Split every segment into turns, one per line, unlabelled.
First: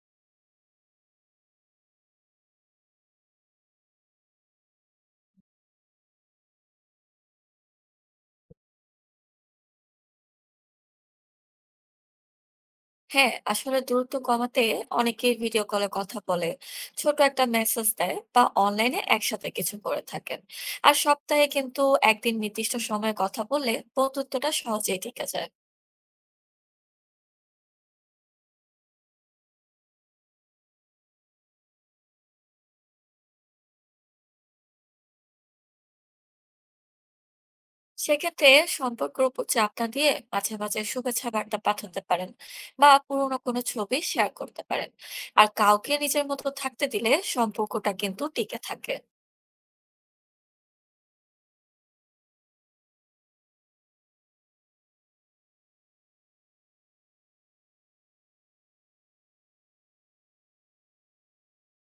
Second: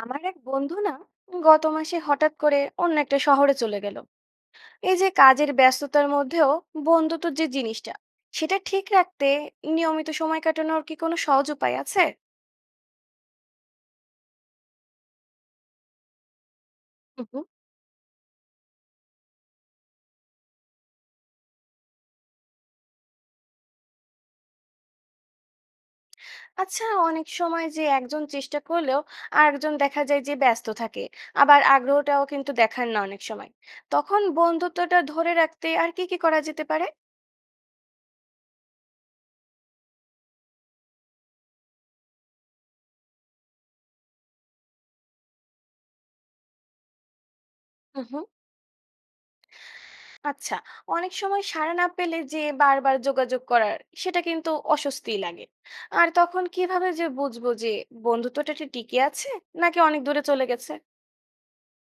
আমার এক বন্ধু না, গত মাসে হঠাৎ করে অন্য একটা শহরে চলে গেল। এই যে কাজের ব্যস্ততার মধ্যেও বন্ধুত্ব যে জিনিসটা, সেটা ঠিক রাখতে নিয়মিত সময় কাটানোর কি কোনো সহজ উপায় আছে?
হ্যাঁ, আসলে দূরত্ব কমাতে অনেকেই ভিডিও কলে কথা বলে, ছোট
হুম।
একটা মেসেজ দেয় বা অনলাইনে একসাথে কিছু করে থাকেন। আর সপ্তাহে কিন্তু একদিন নির্দিষ্ট সময়ে কথা বললে বন্ধুত্বটা সহজেই টিকে যায়।
আচ্ছা, অনেক সময় যে একজন চেষ্টা করলেও আরেকজন দেখা যায় যে ব্যস্ত থাকে, আবার আগ্রহটাও কিন্তু দেখান না অনেক সময়। তখন বন্ধুত্বটা ধরে রাখতে আর কি কি করা যেতে পারে?
সেক্ষেত্রে সম্পর্কের উপর চাপ না দিয়ে মাঝে মাঝে শুভেচ্ছা বার্তা পাঠাতে পারেন বা পুরোনো কোনো ছবি শেয়ার করতে পারেন। আর কাউকে নিজের মতো থাকতে দিলে সম্পর্কটা কিন্তু
হুম।
টিকে থাকে।
আচ্ছা, অনেক সময় সাড়া না পেলে যে বারবার যোগাযোগ করার, সেটা কিন্তু অস্বস্তি লাগে। আর তখন কিভাবে যে বুঝবো যে বন্ধুত্বটা কি টিকে আছে, নাকি অনেক দূরে চলে গেছে?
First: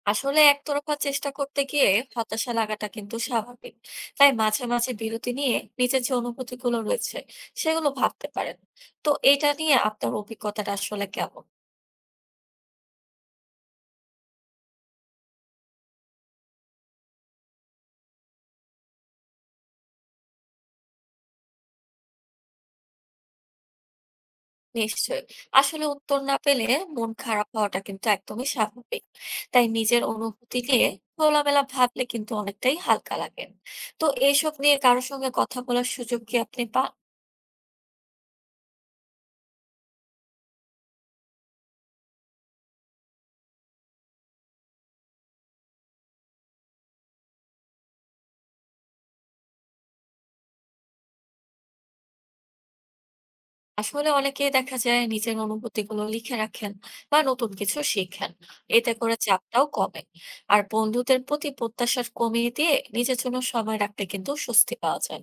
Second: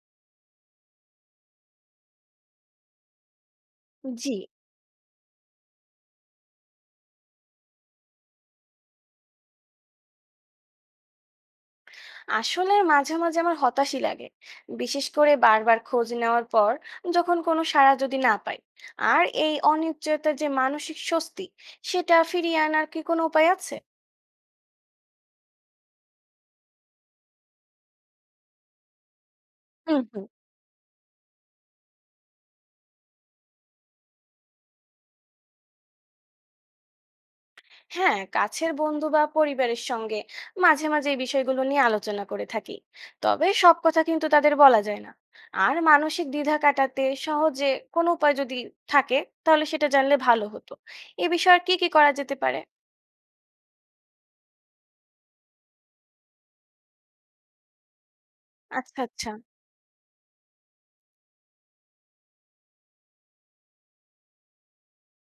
আসলে একতরফা চেষ্টা করতে গিয়ে হতাশা লাগাটা কিন্তু স্বাভাবিক। তাই
জি।
মাঝে মাঝে বিরতি নিয়ে নিজের যে অনুভূতি গুলো রয়েছে সেগুলো ভাবতে পারেন। তো এটা নিয়ে আপনার অভিজ্ঞতাটা আসলে কেমন?
আসলে মাঝে মাঝে আমার হতাশই লাগে, বিশেষ করে বারবার খোঁজ নেওয়ার পর যখন কোনো সাড়া যদি না পাই। আর এই অনিশ্চয়তার যে মানসিক স্বস্তি, সেটা ফিরিয়ে আনার কি কোনো উপায় আছে?
নিশ্চয়ই। আসলে উত্তর না পেলে মন খারাপ হওয়াটা কিন্তু একদমই স্বাভাবিক। তাই
হুম,
নিজের
হুম।
অনুভূতি নিয়ে খোলামেলা ভাবলে কিন্তু অনেকটাই হালকা লাগে। তো এইসব নিয়ে কারোর সঙ্গে কথা বলার সুযোগ কি আপনি পান?
হ্যাঁ, কাছের বন্ধু বা পরিবারের সঙ্গে মাঝে মাঝে এই বিষয়গুলো নিয়ে আলোচনা করে থাকি। তবে সব কথা কিন্তু তাদের বলা যায় না। আর মানসিক দ্বিধা কাটাতে সহজে কোনো উপায় যদি থাকে, তাহলে সেটা জানলে ভালো হতো। এ বিষয়ে আর কি কি করা যেতে পারে?
আসলে অনেকে দেখা যায় নিজের অনুভূতি গুলো লিখে রাখেন বা নতুন কিছু শিখেন। এতে
আচ্ছা,
করে
আচ্ছা।
চাপটাও কমে। আর বন্ধুদের প্রতি প্রত্যাশা কমিয়ে দিয়ে নিজের জন্য সময় রাখতে কিন্তু স্বস্তি পাওয়া যায়।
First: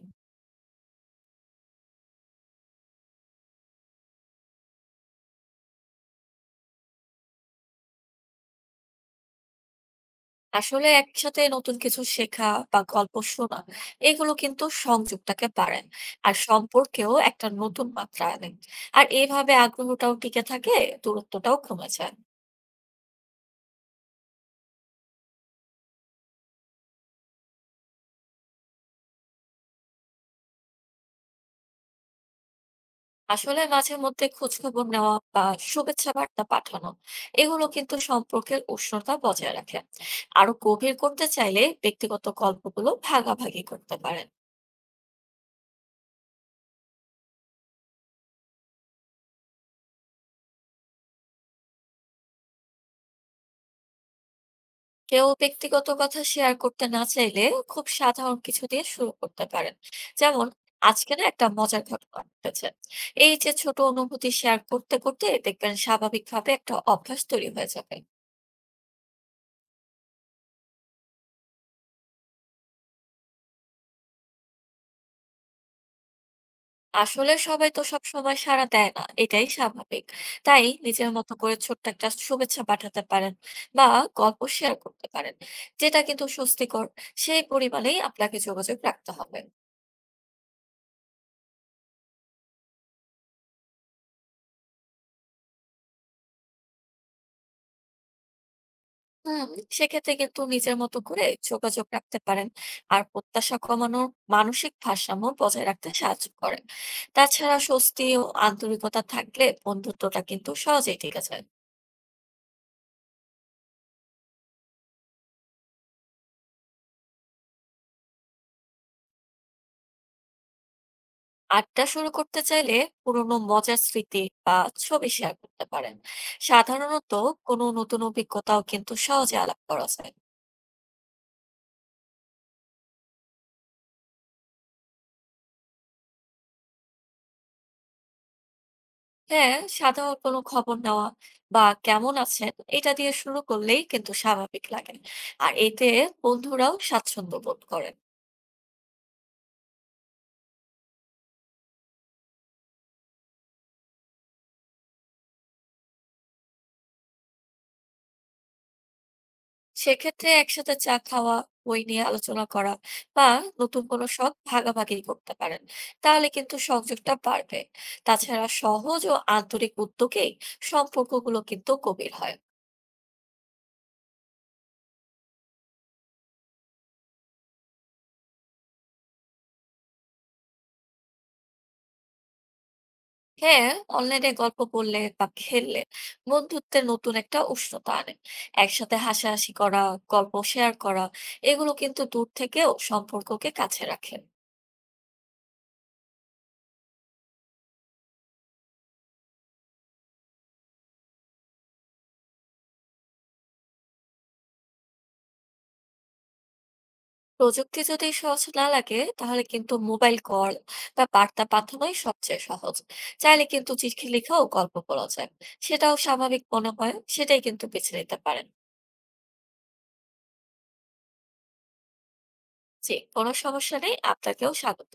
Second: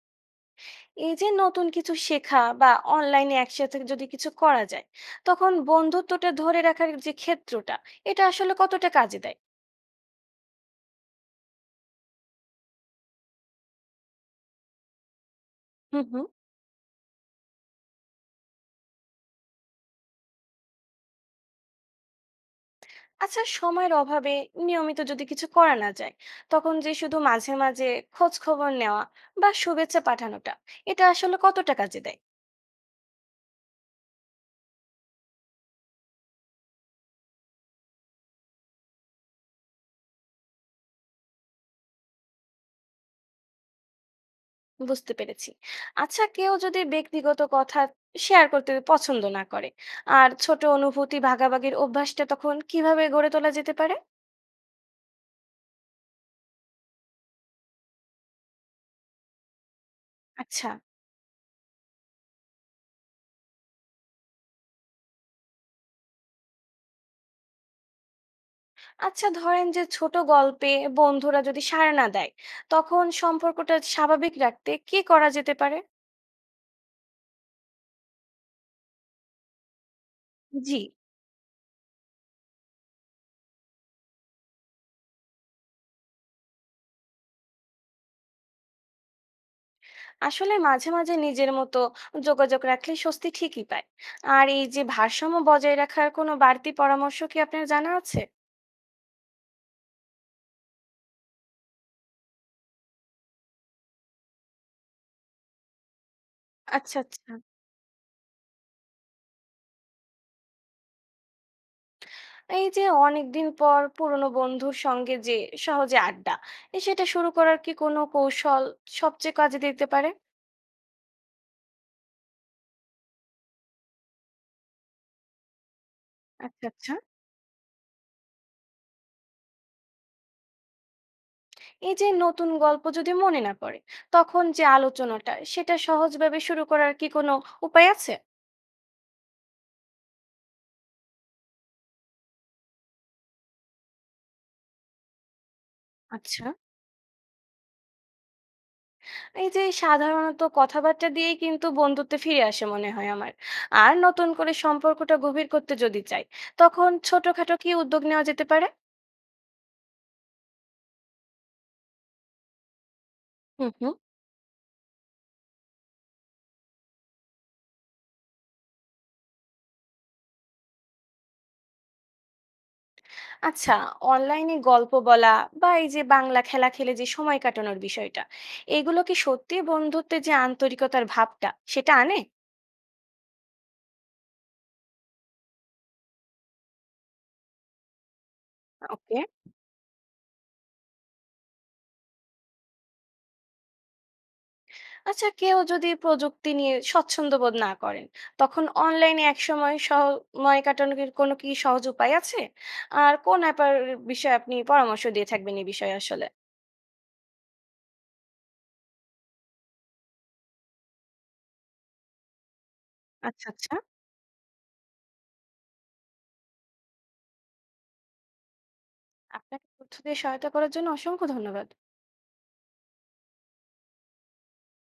এই যে নতুন কিছু শেখা বা অনলাইনে একসাথে যদি কিছু করা যায়, তখন বন্ধুত্বটা ধরে রাখার যে ক্ষেত্রটা, এটা আসলে কতটা কাজে দেয়?
আসলে একসাথে নতুন কিছু শেখা বা গল্প শোনা, এগুলো কিন্তু সংযোগটাকে বাড়ায়।
হুম, হুম।
আর সম্পর্কেও একটা নতুন মাত্রা আনে। আর এইভাবে আগ্রহটাও টিকে থাকে, দূরত্বটাও কমে যায়।
আচ্ছা, সময়ের অভাবে নিয়মিত যদি কিছু করা না যায়, তখন যে শুধু মাঝে মাঝে খোঁজ খবর নেওয়া বা শুভেচ্ছা পাঠানোটা, এটা আসলে কতটা কাজে দেয়?
আসলে মাঝে মধ্যে খোঁজখবর নেওয়া বা শুভেচ্ছা বার্তা পাঠানো, এগুলো কিন্তু সম্পর্কের উষ্ণতা বজায় রাখে। আরো গভীর করতে চাইলে ব্যক্তিগত গল্পগুলো ভাগাভাগি করতে পারেন।
বুঝতে পেরেছি। আচ্ছা, কেউ যদি ব্যক্তিগত কথা শেয়ার করতে পছন্দ না করে, আর ছোট অনুভূতি ভাগাভাগির অভ্যাসটা তখন কিভাবে গড়ে তোলা যেতে পারে?
কেউ ব্যক্তিগত কথা শেয়ার করতে না চাইলে খুব সাধারণ কিছু দিয়ে শুরু করতে পারেন। যেমন,
আচ্ছা,
আজকে না একটা মজার ঘটনা ঘটেছে। এই যে ছোট অনুভূতি শেয়ার করতে করতে দেখবেন স্বাভাবিকভাবে একটা অভ্যাস তৈরি হয়ে যাবে।
আচ্ছা। ধরেন যে ছোট গল্পে বন্ধুরা যদি সাড়া না দেয়, তখন সম্পর্কটা স্বাভাবিক রাখতে কি করা যেতে পারে?
আসলে সবাই তো সবসময় সাড়া দেয় না, এটাই স্বাভাবিক। তাই
জি।
নিজের মতো করে ছোট্ট একটা শুভেচ্ছা পাঠাতে পারেন বা গল্প শেয়ার করতে পারেন। যেটা কিন্তু স্বস্তিকর, সেই পরিমাণেই আপনাকে যোগাযোগ রাখতে হবে।
আসলে মাঝে মাঝে নিজের মতো যোগাযোগ রাখলে স্বস্তি ঠিকই পায়। আর এই যে ভারসাম্য বজায় রাখার কোনো বাড়তি পরামর্শ কি আপনার জানা আছে?
হুম, সেক্ষেত্রে কিন্তু নিজের মতো করে যোগাযোগ রাখতে পারেন। আর প্রত্যাশা কমানোর মানসিক ভারসাম্য বজায় রাখতে সাহায্য করে।
আচ্ছা, আচ্ছা।
তাছাড়া স্বস্তি ও আন্তরিকতা থাকলে বন্ধুত্বটা কিন্তু সহজেই টিকে যায়।
এই যে অনেকদিন পর পুরনো বন্ধুর সঙ্গে যে সহজে আড্ডা, এ সেটা শুরু করার কি কোনো কৌশল সবচেয়ে কাজে দিতে পারে?
আড্ডা শুরু করতে চাইলে পুরোনো মজার স্মৃতি বা ছবি শেয়ার করতে পারেন।
আচ্ছা, আচ্ছা।
সাধারণত কোনো নতুন অভিজ্ঞতাও কিন্তু সহজে আলাপ করা যায়।
এই যে নতুন গল্প যদি মনে না পড়ে, তখন যে আলোচনাটা সেটা সহজভাবে শুরু করার কি কোনো উপায় আছে?
হ্যাঁ, সাধারণ কোনো খবর নেওয়া বা কেমন আছেন, এটা দিয়ে শুরু করলেই কিন্তু স্বাভাবিক লাগে। আর এতে
আচ্ছা।
বন্ধুরাও স্বাচ্ছন্দ্য বোধ করে।
এই যে সাধারণত কথাবার্তা দিয়েই কিন্তু বন্ধুত্বে ফিরে আসে মনে হয় আমার। আর নতুন করে সম্পর্কটা গভীর করতে যদি চাই, তখন ছোটখাটো কি উদ্যোগ নেওয়া যেতে পারে?
সেক্ষেত্রে একসাথে চা খাওয়া, বই নিয়ে আলোচনা করা বা
হুম,
নতুন
হুম।
কোনো শখ ভাগাভাগি করতে পারেন। তাহলে কিন্তু সংযোগটা বাড়বে। তাছাড়া সহজ ও আন্তরিক উদ্যোগেই সম্পর্কগুলো কিন্তু গভীর হয়।
আচ্ছা, অনলাইনে গল্প বলা বা এই যে বাংলা খেলা খেলে যে সময় কাটানোর বিষয়টা, এগুলো কি সত্যি বন্ধুত্বে যে আন্তরিকতার ভাবটা সেটা আনে?
হ্যাঁ, অনলাইনে গল্প করলে বা খেললে বন্ধুত্বের নতুন একটা উষ্ণতা আনে। একসাথে
ওকে।
হাসাহাসি করা, গল্প শেয়ার করা, এগুলো কিন্তু দূর থেকেও সম্পর্ককে কাছে রাখে।
আচ্ছা, কেউ যদি প্রযুক্তি নিয়ে স্বচ্ছন্দ বোধ না করেন, তখন অনলাইনে একসময় সময় কাটানোর কোনো কি সহজ উপায় আছে? আর কোন অ্যাপের বিষয়ে আপনি পরামর্শ দিয়ে থাকবেন এই বিষয়ে আসলে?
প্রযুক্তি যদি সহজ না লাগে তাহলে কিন্তু মোবাইল কল বা বার্তা পাঠানোই সবচেয়ে সহজ। চাইলে
আচ্ছা,
কিন্তু
আচ্ছা।
চিঠি লেখাও গল্প বলা যায়। সেটাও স্বাভাবিক মনে হয় সেটাই কিন্তু বেছে নিতে পারেন।
আপনাকে তথ্য দিয়ে সহায়তা করার জন্য অসংখ্য ধন্যবাদ।
জি, কোনো সমস্যা নেই। আপনাকেও স্বাগত।